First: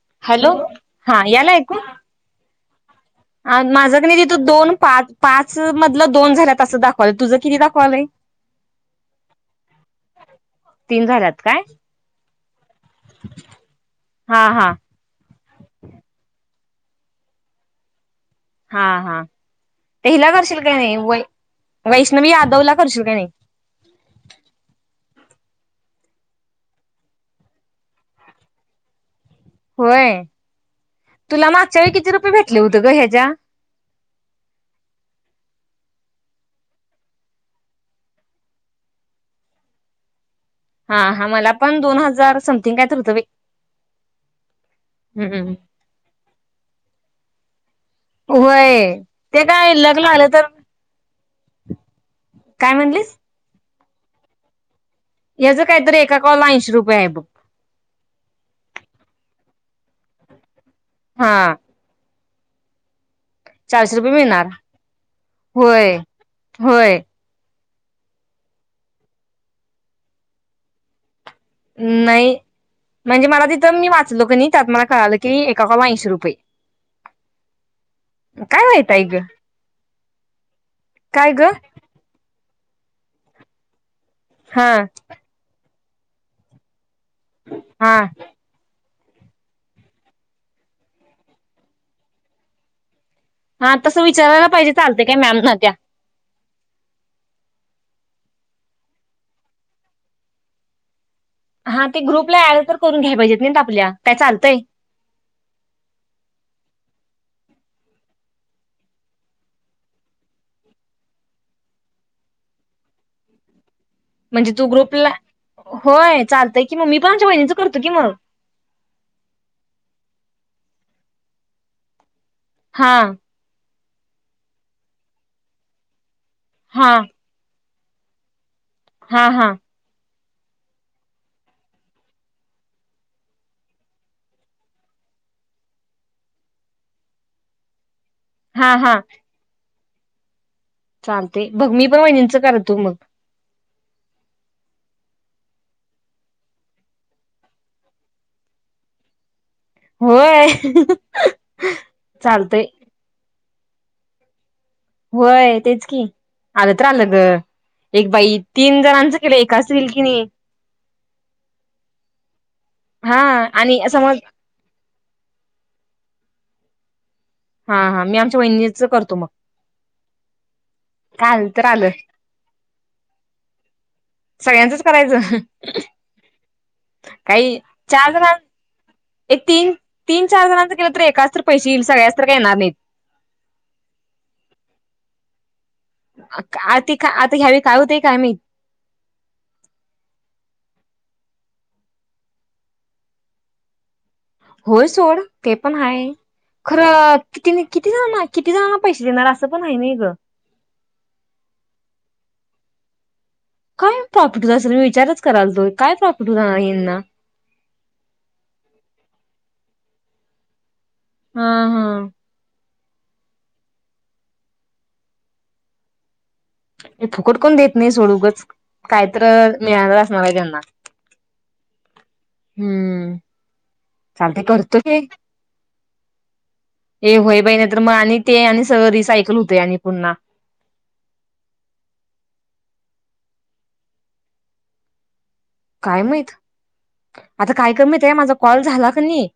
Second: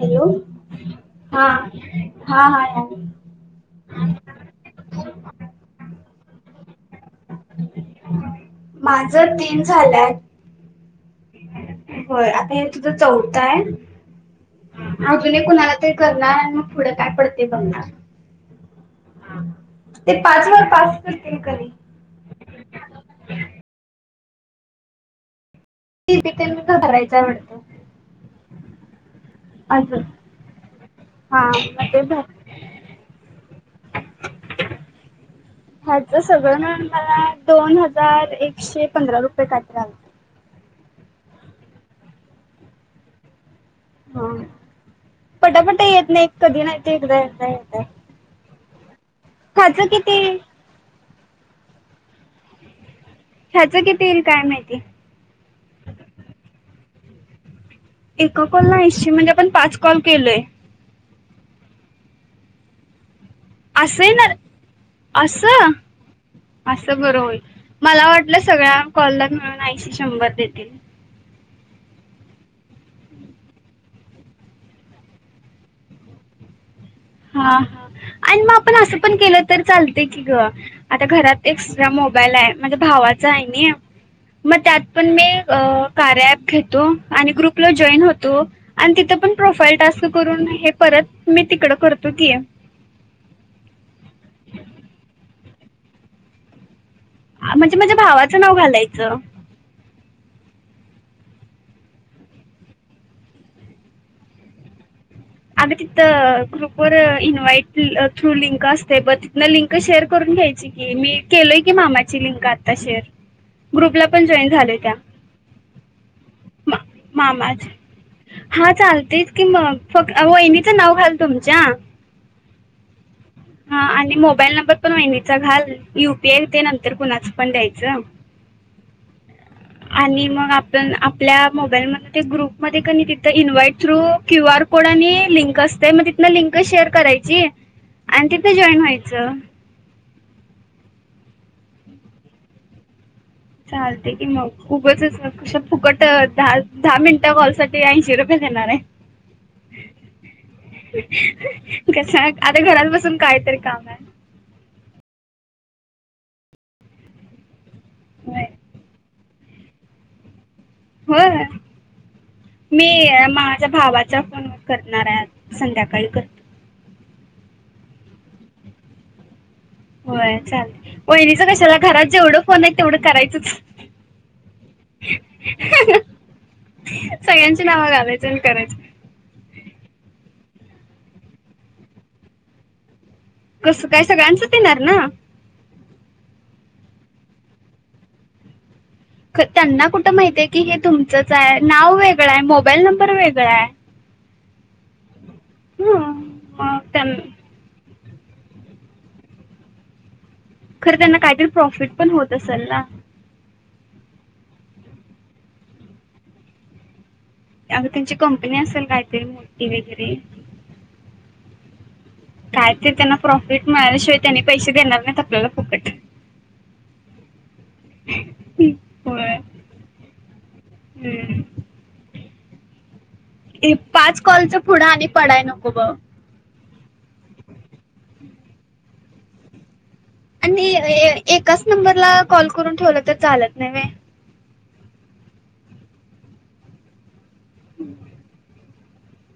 Hello हा हाय. [inaudible] आन माझं कीनई तीत दोन पाच, पाच चअ मधल दोन झाल्यात असं दाख तुझं किती दाखवालय, माझं तीन तीन झाल्यात, काय? व्हयं आता ये चौथ हाय, हा हा अजून एक कुणाला तरी करणार न म पुढ काय पडते बघणार. आ हा ते हिला पाच करशील वर क नइ पाच वै करतील कधी वैष्णवी यादवला करशील क नाइ. [unintelligible] अजून होय हा तुला मागच्या येळी मग ते किती भर रुपय भेटल होत ग ह्याच्या ह्याच सगळं मिळून मला दोन हजार एकशे पंधरा रुपय काय तरी आलत. हा हा मला पण दोन हजार, समथिंग काय तरी हूत बाई. पटापटा येत नाय, कधी नाय, ते एकदा येतंय. [inaudible] ते काय लग्ल आलं तर. काय म्हणलीस. ह्याच किती इल काय माहिती? याचं काय तरी एका कॉल ला ऐशी रुप य ब! एका कॉलला ऐंशी म्हणजे, आपण पाच कॉल केले हा! चारशे असं रुपये येणार, मिळणार असं, होय होय असं बरं होईल. मला वाटलं सगळ्या कॉल ला मिळून ऐशी शंभर देतील. नई म्हणजे मला तिथं मी वाचलो क नी त्यात मला कळालं की एका कॉल ऐंशी रुपऐ. हा हा आणि म आपण असं आहे पण ग केलं तर चालत की ग, आता काय घरात ग एक्स्ट्रा मोबाईल आहे. भावाच आहे न्या. हा त्यात पण मी अ कार्या ॲप घेतो. आणि ग्रुपला हा जॉईन होतो. तिथं पण प्रोफाईल टास्क करून, हे परत मी तिकड कर तीय. हा. तस विचारायला पाहिजे चालतय काय मॅम ला त्या हा मजे माझ्या भावाचं नाव घालायचं. हा ते ग्रुपला ऍड तर करून घ्याय पाहिजेत नाही आपल्या काय चालतंय? अग तिथ ग्रुपवर इन्व्हाइट थ्रू लिंक असतय. ब तिथन लिंक शेअर करून घ्यायची की, मी केलोय की मामाची लिंक आता शेअर ग्रुपला पण जॉईन म्हणजे तू झालोय त्या ग्रुपला होय चालतय कि मा मी पण आम च्या वहिणीच मामाच करतो कि मग, ह वहिणीचं नाव घाल तुमच्या हा. हा आणि मोबाईल नंबर पण वहिनीचा घाल यू यू पी आय ते नंतर हा ते कूणाच पण द्यायचं. हिजा हा हा. आणि मग आपण आपल्या मोबाईल म ते ग्रुपमध्ये कनी तिथ invite through Q R code आणि लिंक असतय मग तिथन लिंक शेअर करायची. आणि तिथं हा जॉईन हा व्हायचं. चालतय बग मी पण वहिनिंच करतो मग चालतय की मग उगचच नकोश फुकट धा धा मिनिटा कॉल साठी ऐंशी रुपये देणार हाय. होय कस चालतंय आता घरात बसून काय तरी, काम हाय. व्हय तेच की, आलं तर आलं ग एक बाई आहे. तीन जणांचं केलं एकाच तरी यील की नाही. व्हय मी हा माझ्या आणि समज भावाचा फोन करणार हाय आज संध्याकाळी करतो. हा हा मी आमच्या वहिनीच करतो मग. होय चालतय. काय वहिणीच आलं तर कशाला आलं घरात जेवढं फोन आहे तेवढं करायचच सगळ्यांचच करायचं काही सगळ्यांची नाव चार घालायच जण आणि करायच. एक तीन तीन चार जणांचं केलं तर एकाच तर पैसे यील सगळ्यांचं तर काय येणार नाहीत. कस काय सगळ्यांचच येणार ना? आ का आ ते आता यावेळी काय होतय काय माईत? त्यांना कुठं माहितय की हे तुमचंच हाय? नाव वेगळं हाय, मोबाईल नंबर वेगळा हाय. होय सोड. ते पण हाय मग त्यां खरं तेनी किती? किती जण माहित किती जणांना पैसे देणार असं पण हाय नाही गं! खरं त्यांना काहीतरी प्रॉफिट पण होत असल ना. काय प्रॉफिट होत असेल मी विचारच कराल तो, काय प्रॉफिट होणार ह्यांना. अग त्यांची कंपनी असेल कायतरी मोठी वगेरे हा हा. काय तरी त्यांना प्रॉफिट मिळाल्याशिवाय त्यांनी पैसे देणार नाहीत आपल्याला फुकट फुकट कोण देत नाही सोड उगच कायतर होय मिळाल असणार हाय त्यांना? हम्म. हम्म. ये पाच चालतंय कॉलच्या करतो पुढं की आणि पडाय नको ब. ए होय बाई नाही तर मग आणि ते आणि सगळ रिसायकल होतय आणि पुन्हा आणि एकाच नंबरला कॉल करून ठेवलं तर चालत नाय व्हय. काय मायत? आता काय कमीत आहे. माझा कॉल झाला. [unintelligible]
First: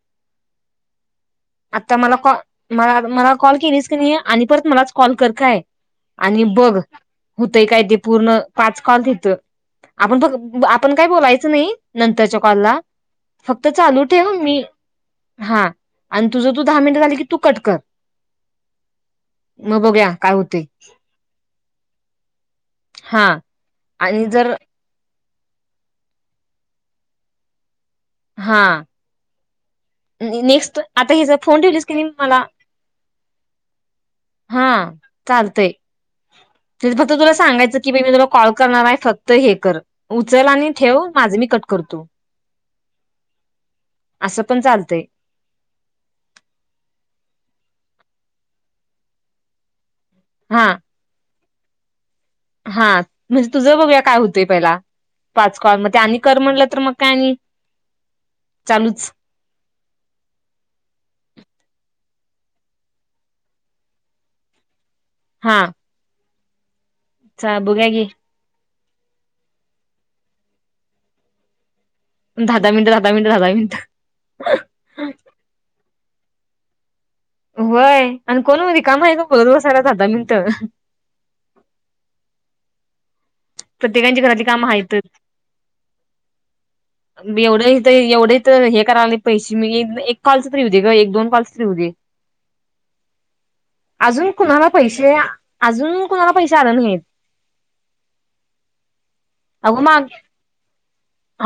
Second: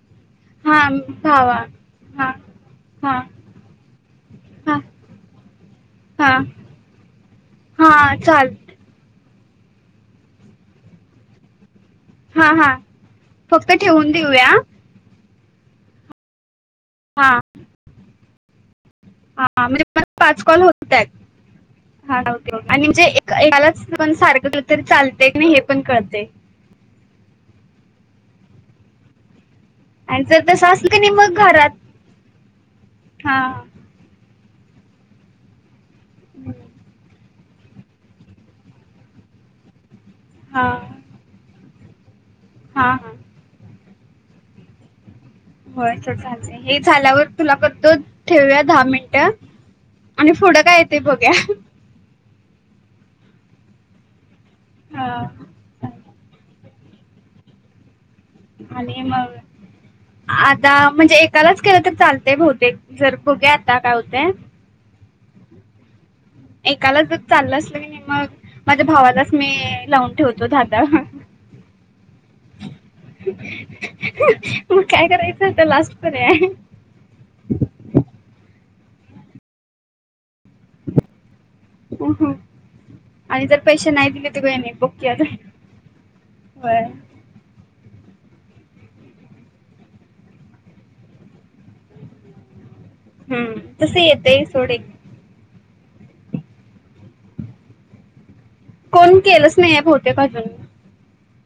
हा भावा आता मला हा कॉ मला, हा मला कॉल केलीच क नही आणि परत हा मलाच कॉल कर, काय हा आणि बघ हूतय काय ते हा पूर्ण चाल पाच कॉल दिलत. [unintelligible] आपण काय बोलायचं नही. नंतरच्या हा हा कॉलला फक्त चालू ठेवून ठेव देऊया मी हा आणि तुझं तू दहा मिनिटं झाली की हा तू कट कर मग म्हणजे परत बघूया काय पाच कॉल होतय होतायत, आणि म्हणजे हा एकाला पण आणि सारख जर दिल तरी चाल तेय नई हे पण कळतय. हा! जर तस नेक्स्ट असल कनी आता हेचा मग फोन घरात ठेवलीस की नाही मला हा. हा चालतंय. तेच फक्त तुला, सांगायचं की मी, मी तुला कॉल करणार आहे. फक्त हे कर. उचल हा आणि ठेव माझं मी कट करतो. हा हा! असं पण चाल तय हो असं झालंय, हे झाल्यावर तुला करतो ठेवुया दहा मिनट. आणि पुढं हा काय येत बघुया. हा म्हणजे तुझं बघूया काय, होत ते पहिला हा पाच कॉल, आणि कर म्हटल तर तर मग काय आणि आणि चालूच मग आता म्हणजे, एकालाच केलं तर चाल ते भोवतेक जर बघूयात, आता काय होतेय. हा! काला जर चाल असल बघूया की मग. माझ्या भावालाच मी, लावून ठेवतो धा धा. दहा दहा मिनिटं दहा दहा मिनिटं दहा दहा मिनिटं मग, काय करायचं आता लास्ट. [unintelligible] होय आणि कोण म रिकाम आहे का बोलत बसायला, दहा दहा मिनटं. [inaudible] हं हं कामं आहेतच [unintelligible] तर एवढे तर हे कराय पैसे मी एक कॉल च तर येऊदेत ग एक दोन कॉल च तर येऊदे हम्म तस येतय सोड पैसे अजून कुणाला पैसे आलं नाहीेत कोण केलंच नाही आहे बहुतेक आजून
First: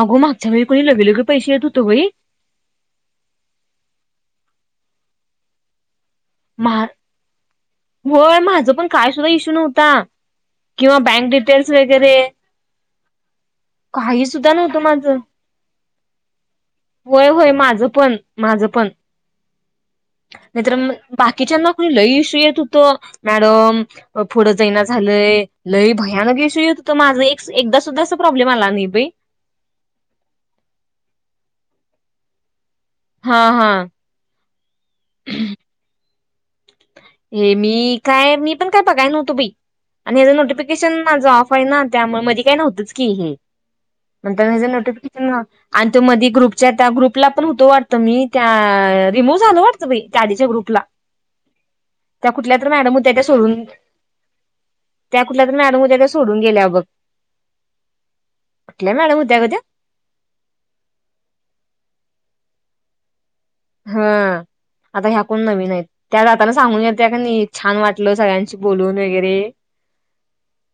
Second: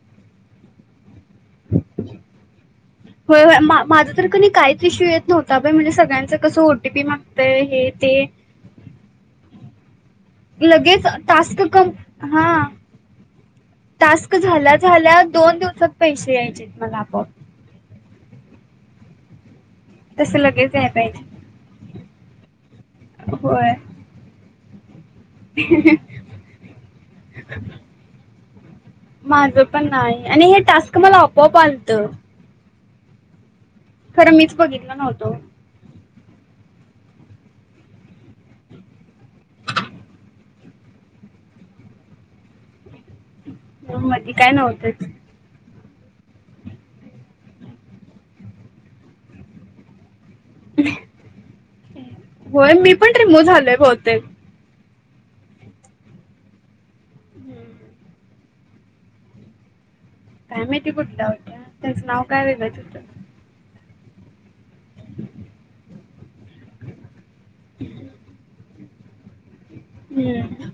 अगं मागच्या वेळी बाई लगेलगे पैसे येत [inaudible] होतं होय होय माझ तर कनी काहीच इशू येत नव्हता बाई म्हणजे सगळ्यांना होय माझ पण काय सुद्धा इशू नव्हता ता लगेच टास्क कम हा काही टास्क सुद्धा झाल्या नव्हतं माझं झाल्या दोन दिवसात पैसे यायचे मला पण होय होय माझं माझं पण नाही तर लगेच याय मग पाहिजे बाकीच्यांना कनी लय इशू येत होत होय. मॅडम पुढ [unintelligible] झाल लय भयानक इशू येत होत माझ एक एकदा सुद्धा अस प्रॉब्लेम आला नाही बाई माझं पण आलत हा हा खरं मीच बघितल नव्हतो हे मी काय मी पण काय बघाय नव्हतो बाई आणि हचं नोटिफिकेशनझ ऑफ आहे ना त्यामुळे मध्ये काय नव्हतंच की हे मधी काय नंतर नव्हतंच. नोटिफिकेशन आणि तो मधी ग्रुपच्या त्या ग्रुपला पण होतो वाटत मी त्या रिमूव्ह झालो वाटतं बाई आधीच्या ग्रुपला त्या कुठल्या तर होय मी मॅडम होत्या पण त्या रिमूव्ह सोडून झालोय बहुतेक त्या कुठल्या तर मॅडम होत्या त्या सोडून गेल्या बघ हम्म कुठल्या मॅडम होत्या ग त्या काय माहिती कुठल्या होत्या त्याचं नाव काय वेगळच होत हा आता ह्या कोण नवीन आहेत? त्या जाताना सांगून गेलत्या का नाही? छान वाटलं सगळ्यांशी बोलून घे रे हम्म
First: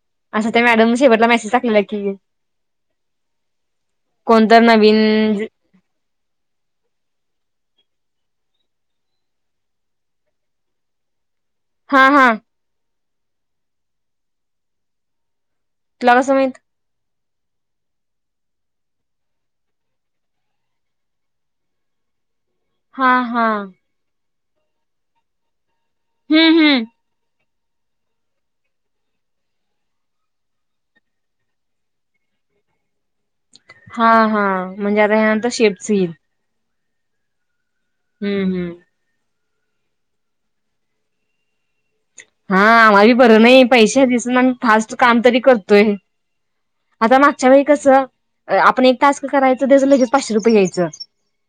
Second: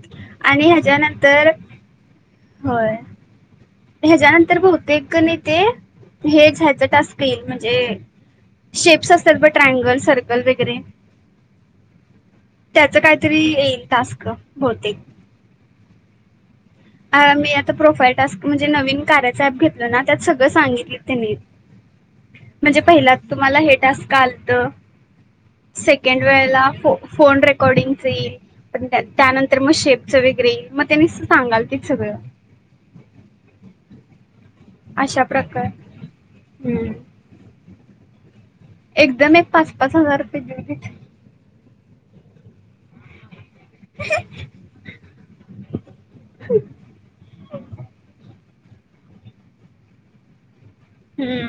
आणि मॅडम शेवटला हच्यानंतर मेसेज टाकलेला की [unintelligible] होय कोणत ह्याच्यानंतर नवीन बहुतेक ने ते हेच टास्क येईल म्हणजे जे शेप्स असतात बग ट्रँगल सर्कल वगैरे हा हा त्याच कायतरी येईल टास्क बहुतेक तुला कसं माहीत? मी आता प्रोफाईल टास्क म्हणजे नवीन कार्याच ऍप घेतलं ना त्यात सगळं सांगितली त्यांनी म्हणजे हा पहिला हा तुम्हाला हे टास्क आल. त अ. सेकेंड हम्म वेळेला हम्म फो फोन रेक अकॉर्डिंग येईल, पण त्यानंतर मग शेपचं वगेरे येईल मग त्यानी सांगालतीत. सगळ हा हा. म्हणजे आता यानंतर शेप च येईल. हम्म. हम्म हम्म. पाच पाच हजार रुपये दिवू देत. हा आमाला बी बर नाई. पैशे दिसून आमी फास्ट काम तरी करतोय, आता मागच्या वेळी कस? आपण एक टास्क करायचं त्याच लगेच पाचशे रुपय यायचं. हम्म.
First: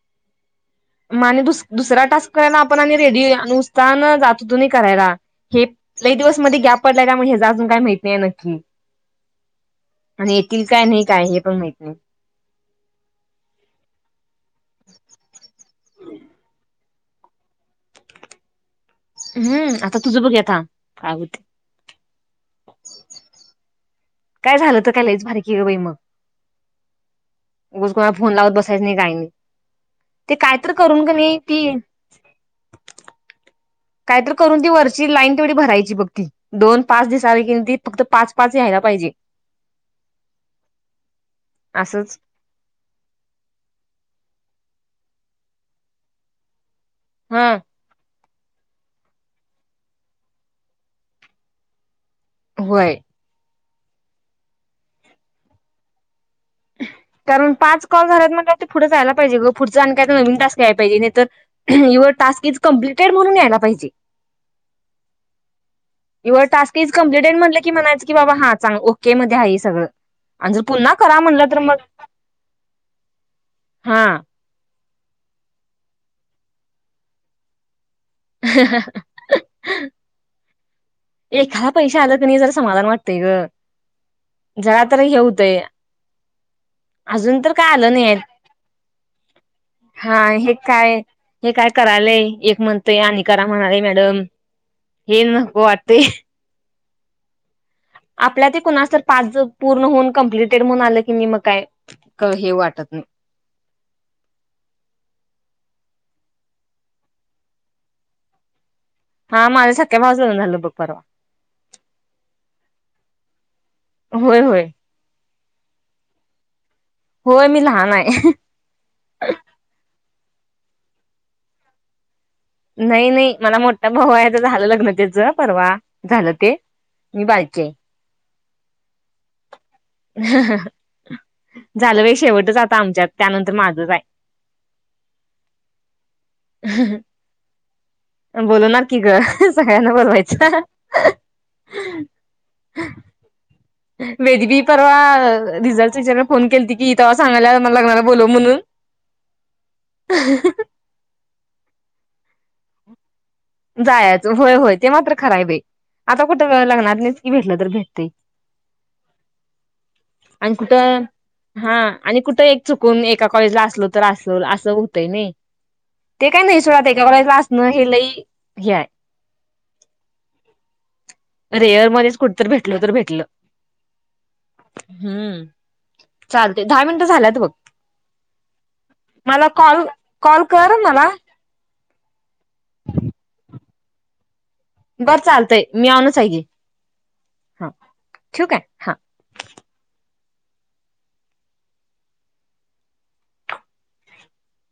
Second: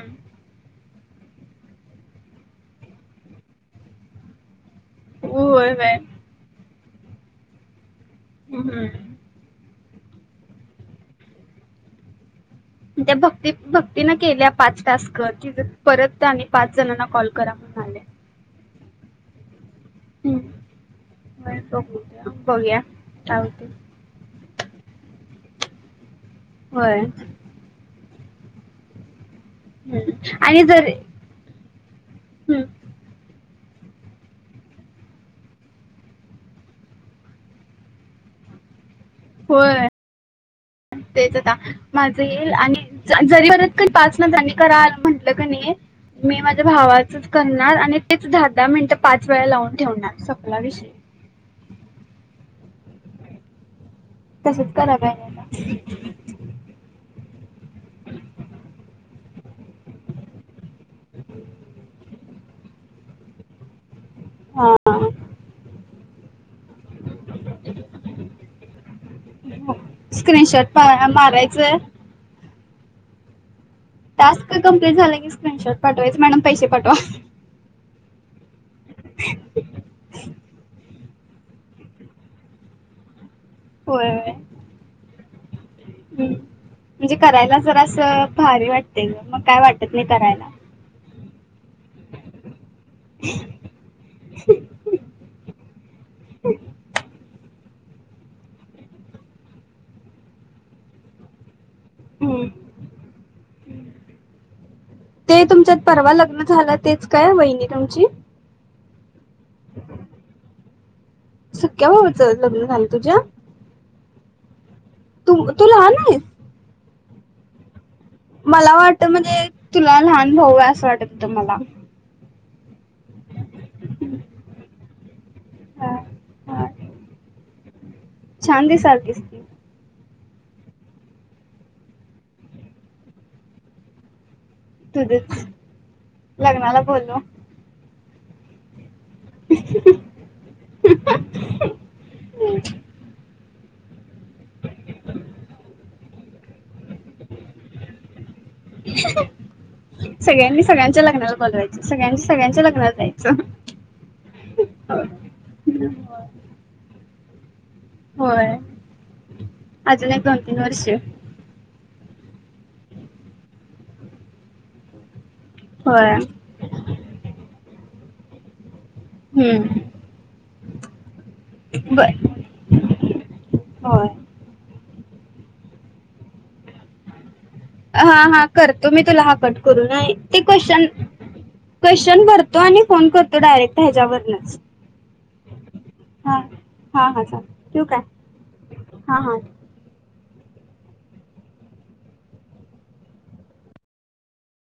म आणि दुसरा टास्क करायला आपण आणि रेडी उत्साहानं जात होतू न करायला. हे होय होय लई दिवसमध्ये गॅप पडलाय काय म हेजा अजून काय माहित नाही नक्की हम्म. आणि येतील काय नाही काय हे पण माहित नाही? त्या भक्ती भक्तीन केलिया पाच टास्क परत आणि पाच जणांना कॉल करा म्हणून आलय. हम्म आ. हम्म बर बघू या काय होतय. काय झालं तर काय लईच भारी की ग बाई मग होय. उगाच कोणाला फोन लावत बसायचं नाही काय नाही. हम्म. ते काय आणि तर जर करून कनी ती हम्म. कायतरी करून ती वरची लाईन तेवढी भरायची बघ, ती दोन पाच दिसालय की नाही ती फक्त पाच पाच यायला पाहिजे. होय तेच आता असंच माझं येईल आणि जरी परत कनी पाच नंतर आणि करा आल म्हटल. म्हटलं कनी मी माझ्या भावाचच हा करणार आणि तेच दहा दहा मिनिटं पाच वेळा लावून ठेवणार सपला विषय व्हय. तसेच कराय पाहिजे आता कारण पाच कॉल झाल्यात म्हटल्यावर ते पुढं जायला पाहिजे, ग पुढच आणि काय तरी नवीन टास्क यायला पाहिजे, नाही तर युअर टास्क इज कंप्लिटेड म्हणून यायला पाहिजे. हा आ. युवर टास्क तीज कम्प्लीटेड म्हटल की म्हणायचं की बाबा हा चांग ओके मध्ये आहे सगळं आणि जर स्क्रीनशॉट पुन्हा पा- करा म्हणलं तर मारायचं मग हा टास्क कंप झालं की स्क्रीनशॉट पाठवायच मॅडम पैसे पाठवा ह एखादा पैसे आलं की नाही जरा समाधान वाटतय ग होय होय जरा तर हे होतय म्हणजे अजून तर करायला काय जरा आलं नाहीय असं भारी वाटते ग मग काय वाटत नाही हा करायला हे काय हे काय करायलय एक म्हणतय आणि करा म्हणालेय मॅडम हे नको वाट ह आपल्या ते कुणासर पाच पूर्ण होऊन कंप्लिटेड म्हणून आलं की नाही मग काय हे वाटत नाही ते तुमच्यात परवा लग झाल तेच काय वहिणी तुमची हा माझ्या सख्या भावाच झालं बघ परवा सक्या बाबाच लग्न झालं तुझ्या होय होय तुम तू लहान आहे होय मी लहान आहे मला वाटत म्हणजे तुला लहान भाऊ असं वाटत होतं मला नाही नाही मला मोठा भाऊ आहे तर झालं लग्नतेच परवा हा, झालं ते हा. मी बारकी हाय छान दिसालतीस की झालं बाई शेवटच आता आमच्यात त्यानंतर माझंच आहे तुझ लग्नाला बोलव बोलवणार की ग सगळ्यांना बोलवायचं वेद बी परवा रिझल्टच विचारायला फोन केलती की तवा सांगायला मला लग्नाला बोलव म्हणून सगळ्यांनी सगळ्यांच्या लग्नाला बोलवायच सगळ्यांनि सगळ्यांच्या लग होय जायच होय होय ते मात्र खर आहे बाई आता कुठ लग्नात की भेटल तर पण होय अजून एक दोन आणि तीन वर्ष कुठं हा आणि कुठं एक चुकून एका कॉलेजला असलो तर असल असं होतंय नाही होय ते काय नाही सोड ते काय एका कॉलेजला असणं हे लई हय हम्म रेअर बर मध्येच कुठतरी भेटलो तर भेटलं होय हम्म चालते दहा मिनिटं झाल्यात बघ हा हा करतो मी तुला मला हाकट कॉल करून ते कॉल कर क्वेशन मला क्वेशन भरतो आणि फोन करतो तो डायरेक्ट ह्याच्यावरनच बरं चालतंय मी ऑनच हाय हा घे हा हा चालेल ठेवू काय ठिउ काय हा